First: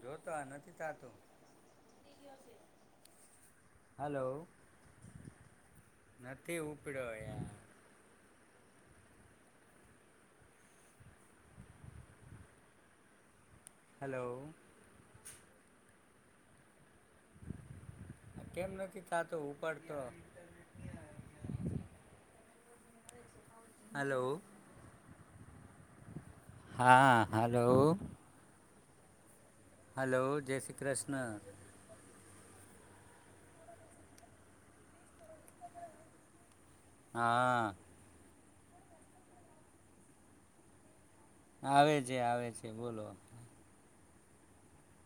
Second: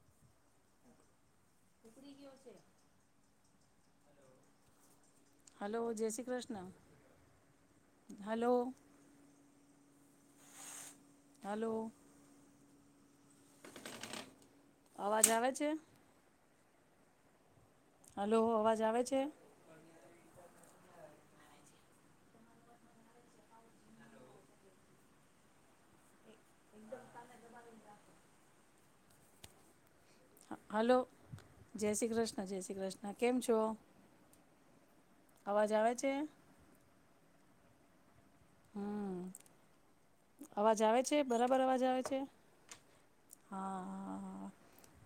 જોતો નથી થતું હલો. હલો જય શ્રી નથી કૃષ્ણ, ઉપડ્યો યાર હલો. હલો. હલો અવાજ આવે છે? હલો કેમ અવાજ આવે નથી છે થાતો ઉપડતો. હલો. હા, હલો. હલો, જય શ્રી કૃષ્ણ. હા જય શ્રી કૃષ્ણા, કેમ છો? અવાજ આવે છે? હા હમ્મ. અવાજ આવે છ આવે છે, આવે છે, બોલો. હા, હા, હા,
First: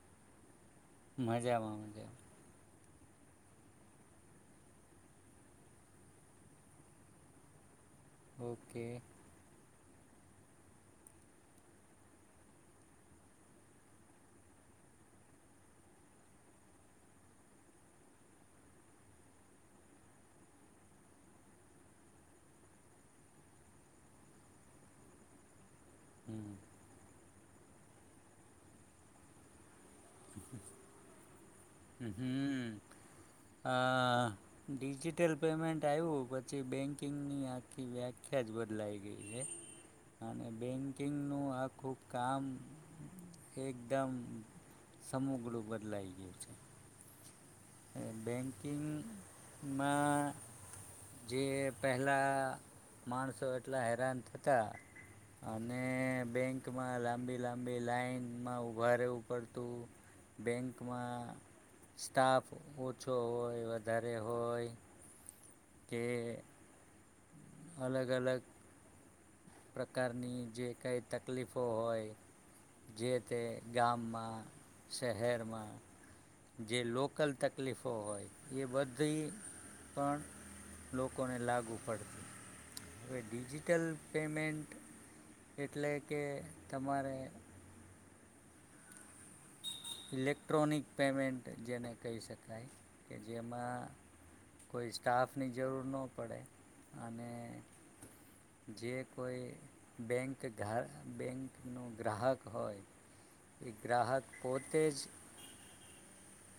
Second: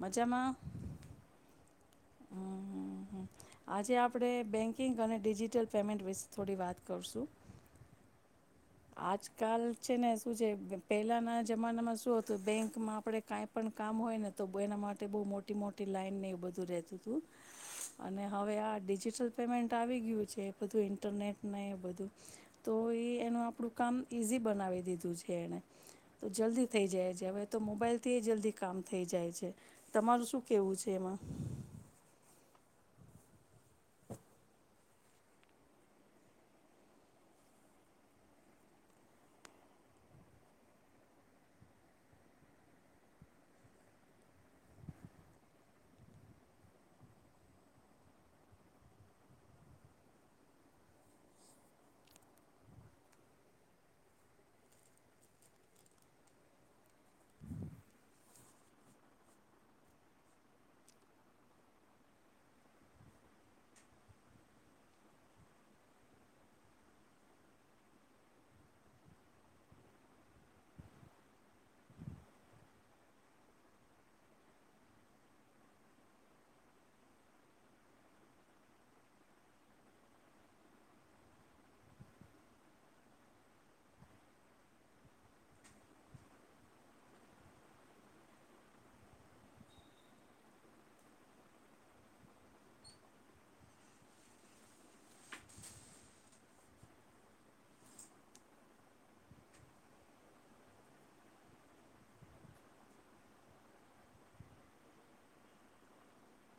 મજામાં? મજામાં મજા હમ્મ, હમ્મ, હમ્મ. આજે આપણે બેંકિંગ અને ડિજિટલ પેમેન્ટ વિશે થોડી વાત કરશું. ઓકે આજકાલ છે ને શું છે પહેલાંના જમાનામાં શું હતું બેંકમાં આપણે કાંઈ પણ કામ હોય ને તો બ એના માટે બહુ મોટી મોટી લાઈનને એવું બધું રહેતું તું. અને હવે આ ડિજિટલ પેમેન્ટ આવી ગયું છે બધું ઇન્ટરનેટ ને એ બધું તો એ એનું આપણું કામ ઇઝી બનાવી દીધું છે એણે. તો હમ જલ્દી થઈ જાય છે હવે. તો મોબાઈલથી જલ્દી કામ થઈ જાય છે. તમારું શું કેવું છે એમાં? હમ્મ-હમ્મ, આ ડિજિટલ પેમેન્ટ આયવું પછી બેંકિંગની આખી વ્યાખ્યા જ બદલાઈ ગઈ છે, અને બેંકિંગનું આખું કામ એકદમ સમુગ્રુ બદલાઈ ગયું છે. બેંકિંગમાં જે પહેલા માણસો એટલા હેરાન થતા અને બેંકમાં લાંબી-લાંબી લાાઈનમાં ઊભા રહેવું પડતું, બેંકમાં સ્ટાફ ઓછો હોય, વધારે હોય કે અલગ-અલગ પ્રકારની જે કાઈ તકલીફો હોય, જે તે ગામમાં, શહેરમાં જે લોકલ તકલીફો હોય એ બધી પણ લોકોને લાગુ પડતી. હવે ડિજિટલ પેમેન્ટ એટલે કે તમારે ઇલેક્ટ્રોનિક પેમેન્ટ જેને કહી શકાય કે જેમાં કોઈ સ્ટાફની જરૂર ન પડે અને જે કોઈ બેંક ઘાર બેંકનો ગ્રાહક હોય એ ગ્રાહક પોતેજ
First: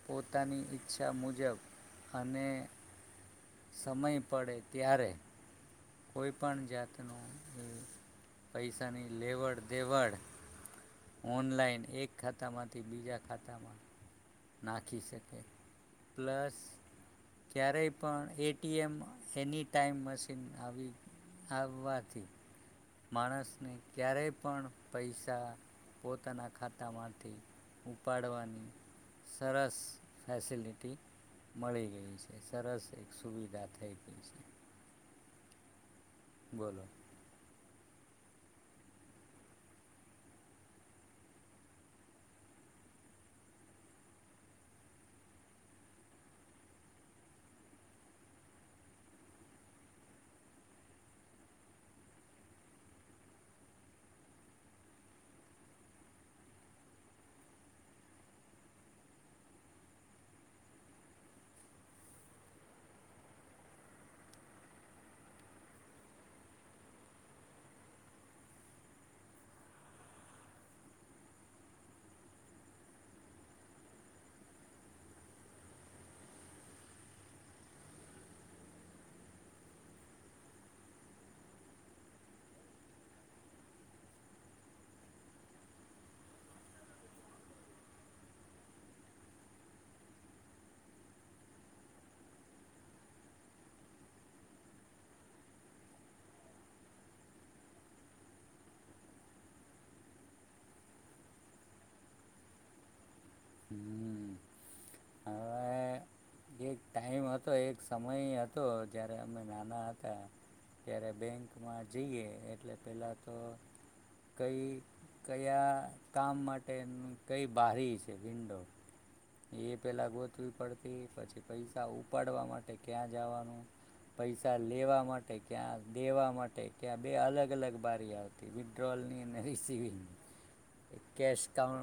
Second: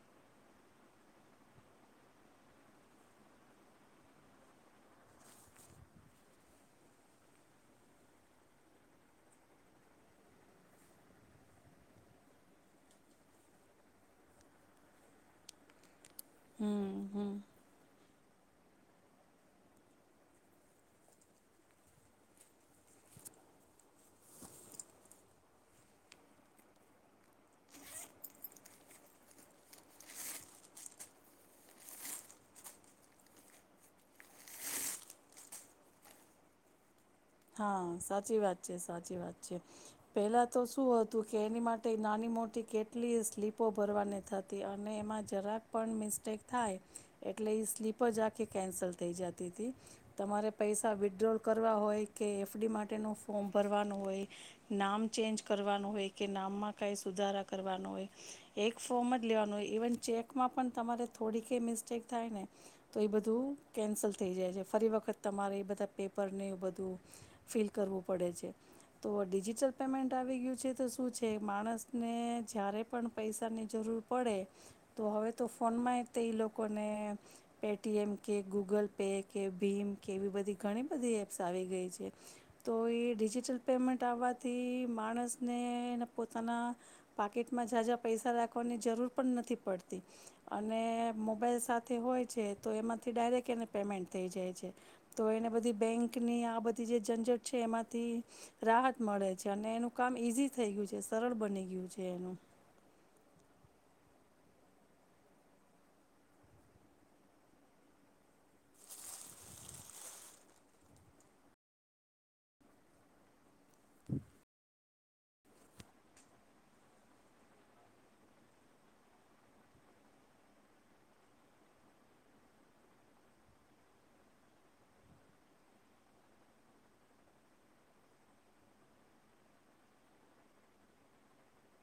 પોતાની ઈચ્છા મુજબ અને સમય પડે ત્યારે કોઈ પણ જાતનું પૈસાની લેવડ દેવડ ઓનલાઈન એક ખાતામાંથી બીજા ખાતામાં નાખી શકે. પ્લસ હમ હમ ક્યારેય પણ એ ટી એમ એની ટાઈમ મશીન આવી આવવાથી માણસને ક્યારેય પણ પૈસા પોતાના ખાતામાંથી ઉપાડવાની સરસ ફેસિલિટી મળી ગઈ છે. સરસ એક સુવિધા થઈ ગઈ છે. બોલો. હા સાચી વાત છે, સાચી વાત છે. પહેલાં તો શું હતું કે એની માટેય નાની મોટી કેટલીય સ્લીપો ભરવાની થાતી અને એમાં જરાક પણ મિસ્ટેક થાય એટલે ઈ સ્લીપ જ આખી કેન્સલ થઈ જતી તી. તમારે પૈસા વિડ્રોલ કરવા હોય કે એફ ડી માટેનું ફોર્મ ભરવાનું હોય, નામ ચેન્જ કરવાનું હોય, કે નામમાં કાંઈ સુધારા કરવાનું હોય, એક ફોર્મ જ લેવાનું હોય, ઇવન ચેકમાં પણ તમારે થોડી કંઈ મિસ્ટેક થાય ને તો એ બધું કેન્સલ થઈ જાય છે, ફરી વખત તમારે એ બધા પેપરને એવું બધું ફિલ કરવું પડે છે. તો ડિજિટલ પેમેન્ટ આવી ગયું છે તો શું છે માણસને જ્યારે પણ પૈસાની જરૂર પડે તો હવે તો ફોનમાંય તે એ લોકોને પે ટી એમ કે ગૂગલ પે કે ભીમ કે એવી બધી ઘણી બધી એપ્સ આવી ગઈ છે. તો એ ડિજિટલ પેમેન્ટ આવવાથી માણસને એને પોતાના પાકિટમાં જાજા પૈસા રાખવાની જરૂર પણ નથી પડતી અને મોબાઈલ સાથે હોય છે તો એમાંથી ડાયરેક્ટ એને પેમેન્ટ થઈ જાય છે, તો એને બધી બેંકની આ બધ ની જે ઝંઝટ છે એમાંથી રાહત મળે છે, અને એનું કામ ઈઝી થઈ ગયું છે, સરળ બની ગયું છે એનું. હમ હવે એક ટાઈમ હતો, એક સમય હતો જ્યારે અમે નાના હતા ત્યારે બેંકમાં જઈએ એટલે પહેલાં તો કઈ કયા કામ માટે કઈ બારી છે વિન્ડો એ પહેલાં ગોતવી પડતી. પછી પૈસા ઉપાડવા માટે ક્યાં જવાનું, પૈસા લેવા માટે ક્યાં દેવા માટે ક્યાં બે અલગ અલગ બારી આવતી. વિડ્રોઅલની અને રિસિવિંગની એ કેશ કાઉ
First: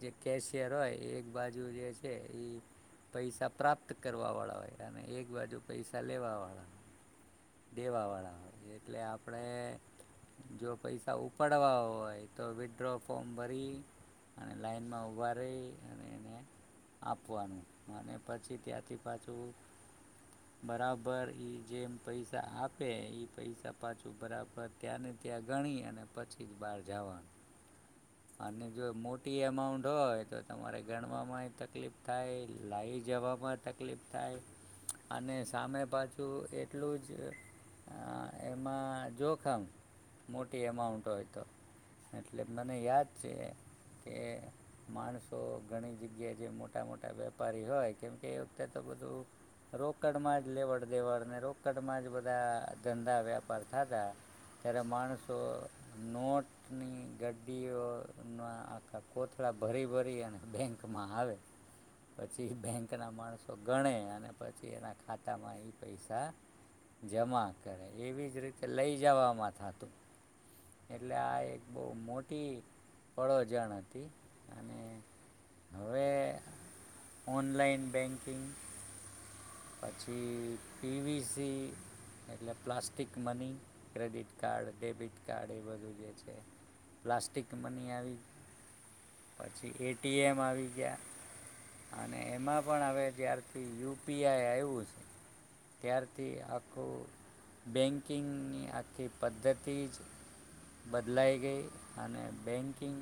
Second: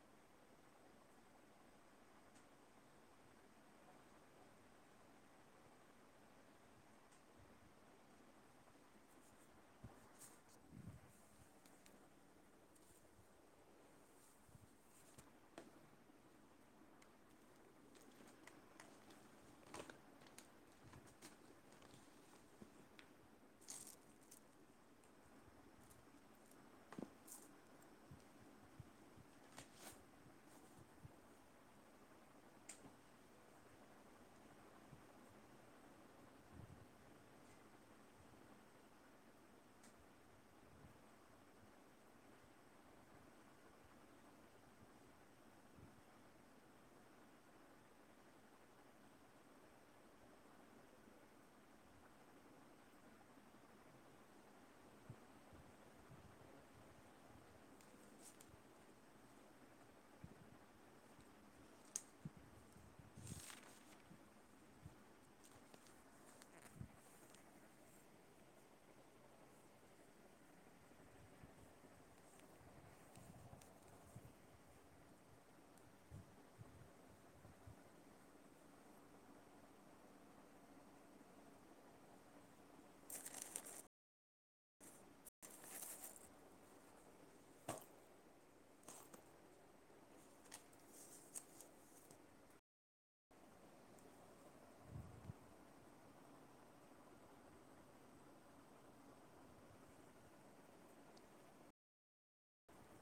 જે કેશિયર હોય એક બાજુ જે છે એ પૈસા પ્રાપ્ત કરવાવાળા હોય અને એક બાજુ પૈસા લેવાવાળા હોય દેવાવાળા હોય એટલે આપણે જો પૈસા ઉપાડવા હોય તો વિડ્રો ફોર્મ ભરી અને લાઈનમાં ઊભા રહી અને એને આપવાનું અને પછી ત્યાંથી પાછું બરાબર ઈ જેમ પૈસા આપે ઈ પૈસા પાછું બરાબર ત્યાં ને ત્યાં ગણી અને પછી જ બહાર જવાનું. અને જો મોટી એમાઉન્ટ હોય તો તમારે ગણવામાં તકલીફ થાય લાઈ જવામાં તકલીફ થાય અને સામે પાછું એટલું જ અહ એમાં જોખમ મોટી એમાઉન્ટ હોય તો એટલે મને યાદ છે કે માણસો ઘણી જગ્યાએ જે મોટા મોટા વેપારી હોય કેમકે એ વખતે તો બધું રોકડમાં જ લેવડ દેવડને રોકડમાં જ બધા ધંધા વ્યાપાર થતા ત્યારે માણસો નોટની ગડડીઓના આખા કોથળા ભરી ભરી અને બેંકમાં આવે પછી બેંક કના માણસો ગણે અને પછી એના ખાતામાં એ પૈસા જમા કરે. એવી જ રીતે લઈ જવામાં થતું એટલે આ એક બહુ મોટી પળોજણ હતી અને હવે ઓનલાઈન બેંકિંગ પછી પીવીસી એટલે plastic money, credit card, debit card એ બધું જે છે પ્લાસ્ટિક મની આવી પછી એ ટી એમ આવી ગયા અને એમાં પણ આવે જ્યારથી યુ પી આઈ આવ્યું છે ત્યારથી આખું બેન્કિંગની આખી પદ્ધતિ જ બદલાઈ ગઈ અને બેન્કિંગ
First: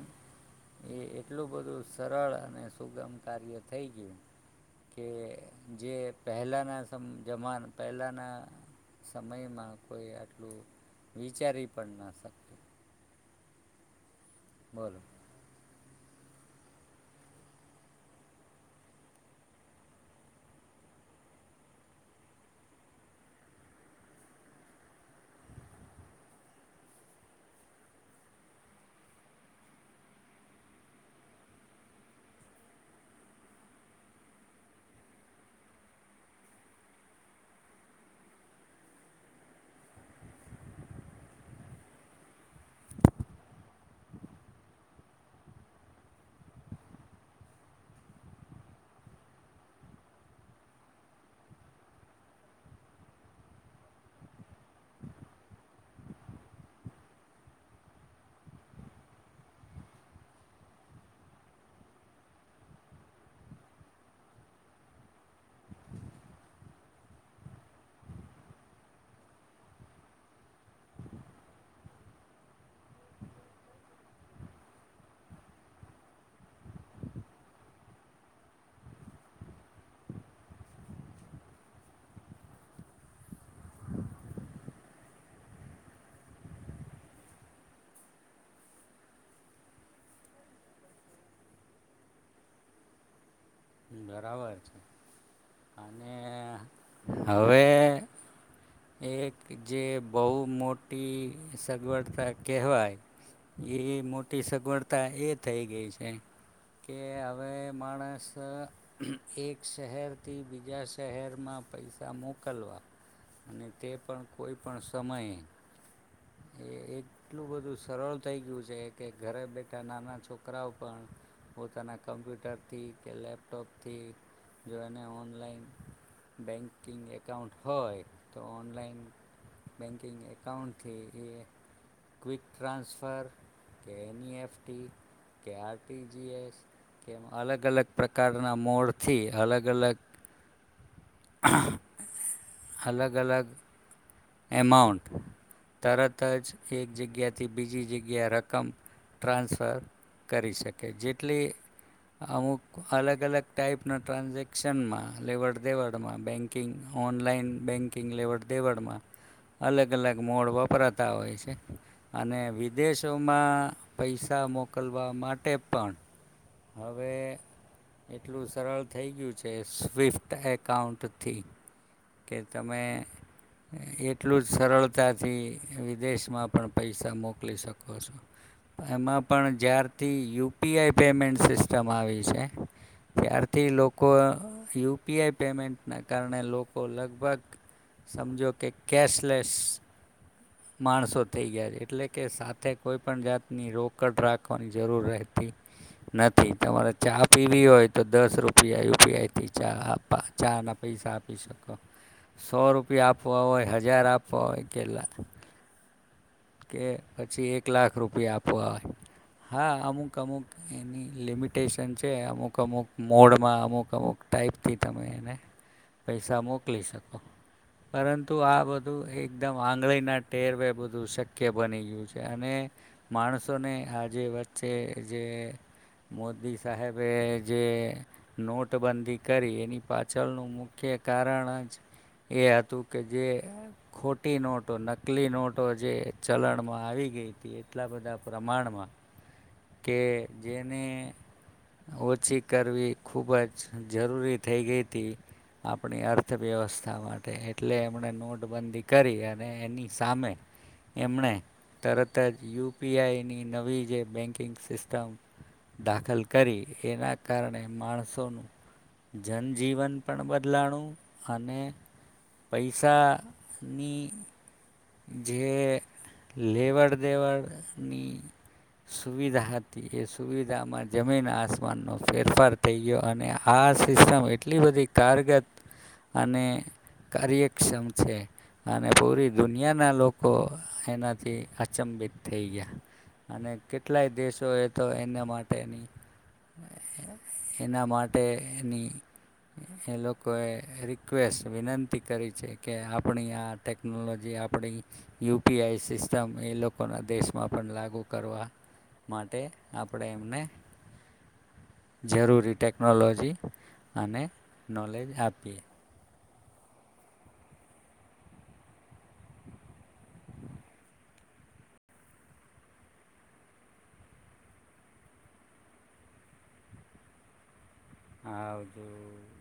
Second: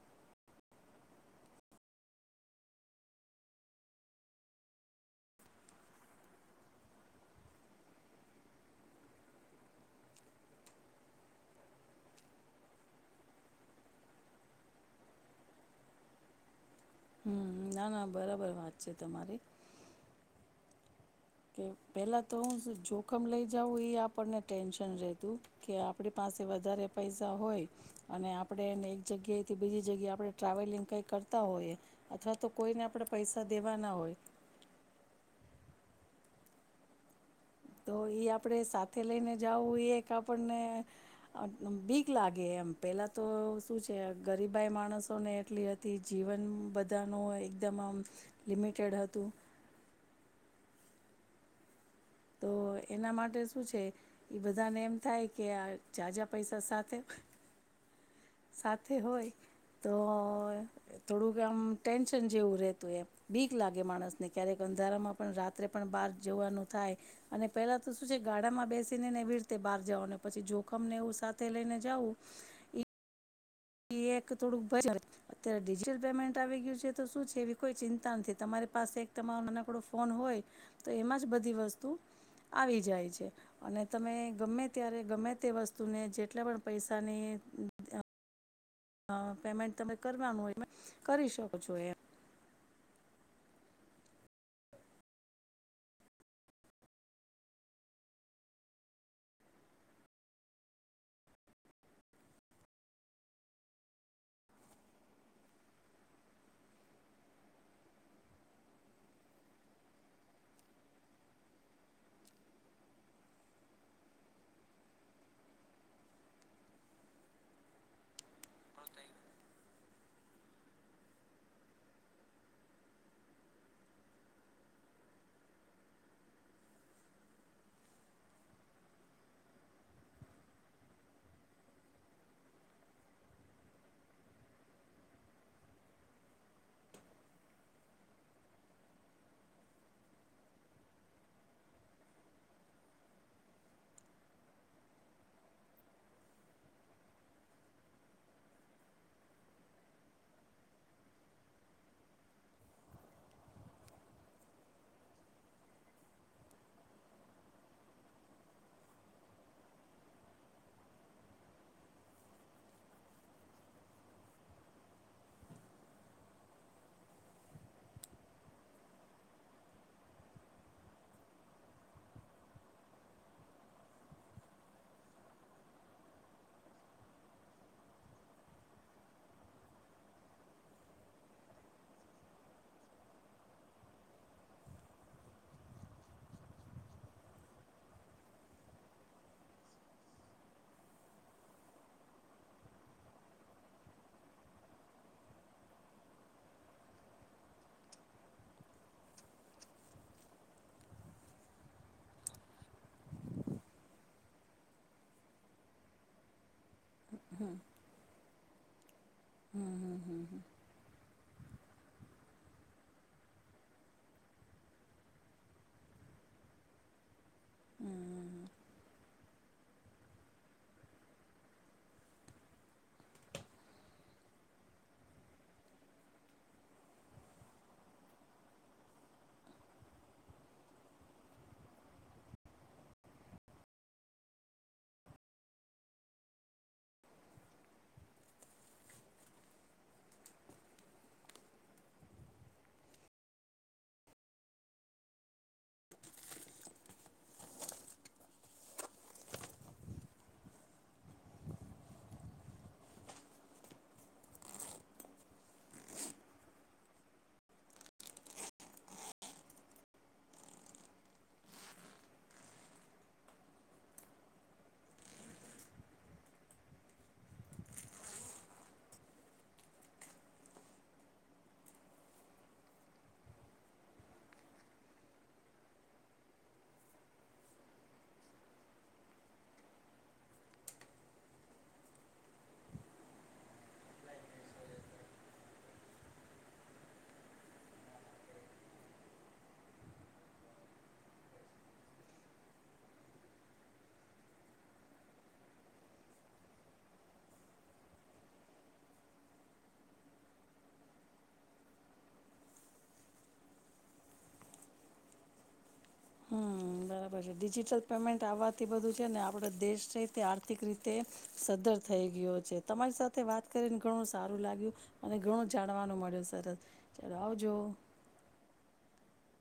એ એટલું બધું સરળ અને સુગમ કાર્ય થઈ ગયું કે જે પહેલાના સમ જમા પહેલાના સમયમાં કોઈ આટલું વિચારી પણ ના શકે. બોલો. હમ્મ. ના ના બરાબર વાત છે તમારી. કે પેલા તો હું જોખમ લઇ જાઉં એ આપણને ટેન્શન રહેતું કે આપણી પાસે વધારે પૈસા હોય અને આપણે એને એક જગ્યાએથી બીજી જગ્યાએ આપણે ટ્રાવેલિંગ કઈ કરતા હોઈએ અથવા તો કોઈને આપણે પૈસા દેવાના હોય. તો એ આપણેે સાથે લઈને જવું એ આપણને બીક લાગે એમ પેલા તો શું છે ગરીબાઈ માણસોને એટલી હતી જીવન બધાનું એકદમ આમ લિમિટેડ હતું. તો એના માટે શું છે એ બધાને એમ થાય કે આ જાજા પૈસા સાથે સાથે હોય તો અહ થોડુંક આમ ટેન્શન જેવું રહેેતું એ બીક લાગે માણસને ક્યારેક અંધારામાં પણ રાત્રે પણ બહાર જવાનું થાય અને પેલા તો શું છે ગાડામાં બેસીને ને એવી રીતે બહાર જવાનો, પછી જોખમને એવું સાથે લઈને જાવું ઈ એક થોડુંક [unintelligible] અત્યારે ડિજિટલ પેમેન્ટ આવી ગયું છે તો શું છે એવી કોઈ ચિંતા નથી. તમારી પાસે એક તમારો નાનકડો ફોન હોય તો એમાં જ બધી વસ્તુ આવી જાય છે. અને તમે ગમે ત્યારે ગમે તે વસ્તુને જેટલા પણ પૈસાની અહ પેમેન્ટ તમે કરવાનું હોય, કરી શકો છો એમ. હમ્મ, બરાબર છે. અને હવે એક જે બહુ મોટી સગવડતા કહેવાય એ મોટી સગવડતા એ થઈ ગઈ છે કે હવે માણસ અહ એક શહેરથી બીજા શહેરમાં પૈસા મોકલવા અને તે પણ કોઈ પણ સમયે, એ એટલું બધું સરળ થઈ ગયું છે કે ઘરે બેઠા નાના છોકરાઓ પણ પોતાના કમ્પ્યુટરથી કે લેપટોપથી જો એને ઓનલાઈન બેન્કિંગ એકાઉન્ટ હોય તો ઓનલાઈન બેન્કિંગ એકાઉન્ટથી એ ક્વિક ટ્રાન્સફર કે એન ઇ એફ ટી કે આર ટી જી એસ એમ અલગ અલગ પ્રકારના મોડ થી અલગ અલગ અલગ અલગ એમાઉન્ટ તરત જ એક જગ્યાથી બીજીએ જગ્યા રકમ ટ્રાન્સફર કરી શકે. જેટલી અમુક અલગ અલગ ટાાઈપના ટ્રાન્ઝેક્શનમાં લેવડ-દેવડમાં બેન્કિંગ ઓનલાઈન બેન્કિંગ લેવડ દેવડમાં અલગ અલગ મોડ વપરાતા હોય છે, અને વિદેશોમાં પૈસા મોકલવા માટે પણ હવે એટલું સરળ થઈ ગયું છે સ્વિફ્ટ એકાઉન્ટથી, કે તમે એટલું જ સરળતાથી વિદેશમાં પણ પૈસા મોકલી શકો છો. એમાં પણ જ્યારથી U P I payment system આવી છે ત્યારથી લોકો અહ યુ પી આઈ પેમેન્ટના કારણે લોકો લગભગ સમજો કે કેશલેસ માણસો થઈ ગયા છે. એટલે કે સાથે કોઈપણ જાતની રોકડ રાખવાની જરૂર રહેતી નથી. તમારે ચા પીવી હોય તો દસ રૂપિયા યુ પી આઈથી ચા આપવા ચાના પૈસા આપી શકો. સો રૂપિયા આપ પવા હોય હજાર આપવા હોય કે લાખ કે પછી એક લાખ રૂપિયા આપ પાય હા હમ અમુક હમ હમ અમુક એની લિમિટ ટેશન છે અમુક અમુક મોડમાં અમુક અમુક ટાઈપથી તમે એને પૈસા મોકલી શકો, હમ પરંતુ હમ આ બધું એકદમ આંગળીના ટેરવે બધું શક કે બની ગયું છે અને માણસોને આ જે વચ્ચે જે મોદી સાહેબે જે નોટબંધી કરી એની પાછળનું મુખ્ય કારણ જ એ હતું કે જે ખોટી નોટો નકલી નોટો જે ચલણમાં આવી ગઈ તી એટલા બધા પ્રમાણમાં કે જેને ઓછી કરવી ખૂબ જ જરૂરી થઈ ગઈ તી, આપણી અર્થવ્યવસ્થા માટે, એટલે એમણે નોટબંધી કરી અને એની સામે એમણે તરત જ યુ પી આઈની નવી જે બેન્કિંગ સિસ્ટમ દાખલ કરી એના કારણે માણસોનું જનજીવન પણ બદલાણું અને પૈસાની જે લેવડ દેવડની સુવિધા હતી એ સુવિધામાં જમીન આસમાનનો ફેરફાર થઈ ગયો અને આ સિસ્ટમ એટલી બધી કારગત અને કાર્યક્ષમ છે અને પૂરી દુનિયાના લોકો એનાથી અચંભિત થઈ ગયા અને કેટલાય દેશોએ તો એના માટેની એના માટેની એ લોકોએ રિક્વેસ્ટ વિનંતી કરી છે કે આપણી આ ટેકનોલોજ જે આપણી યુ પી આઈ સિસ્ટમ એ લોકોના દેશમાં પણ લાગુ કરવા માટે આપણે એમને જરૂરી ટેકનોલોજી અને નોલેજ આપીએ. હમ્મ, બરાબર છે. ડિજિટલ પેમેન્ટ આવવાથી બધું છે ને આપણું દેશ છે તે આર્થિક રીતે સદ્ધર થઈ ગયો છે. તમારી સાથે વાત કરીને ઘણું સારું લાગ્યું અને ઘણું જાણવાનું મળ્યું. સરલ ચલો આવજો. હા આવજો,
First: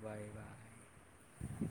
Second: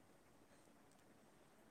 બાય બાય.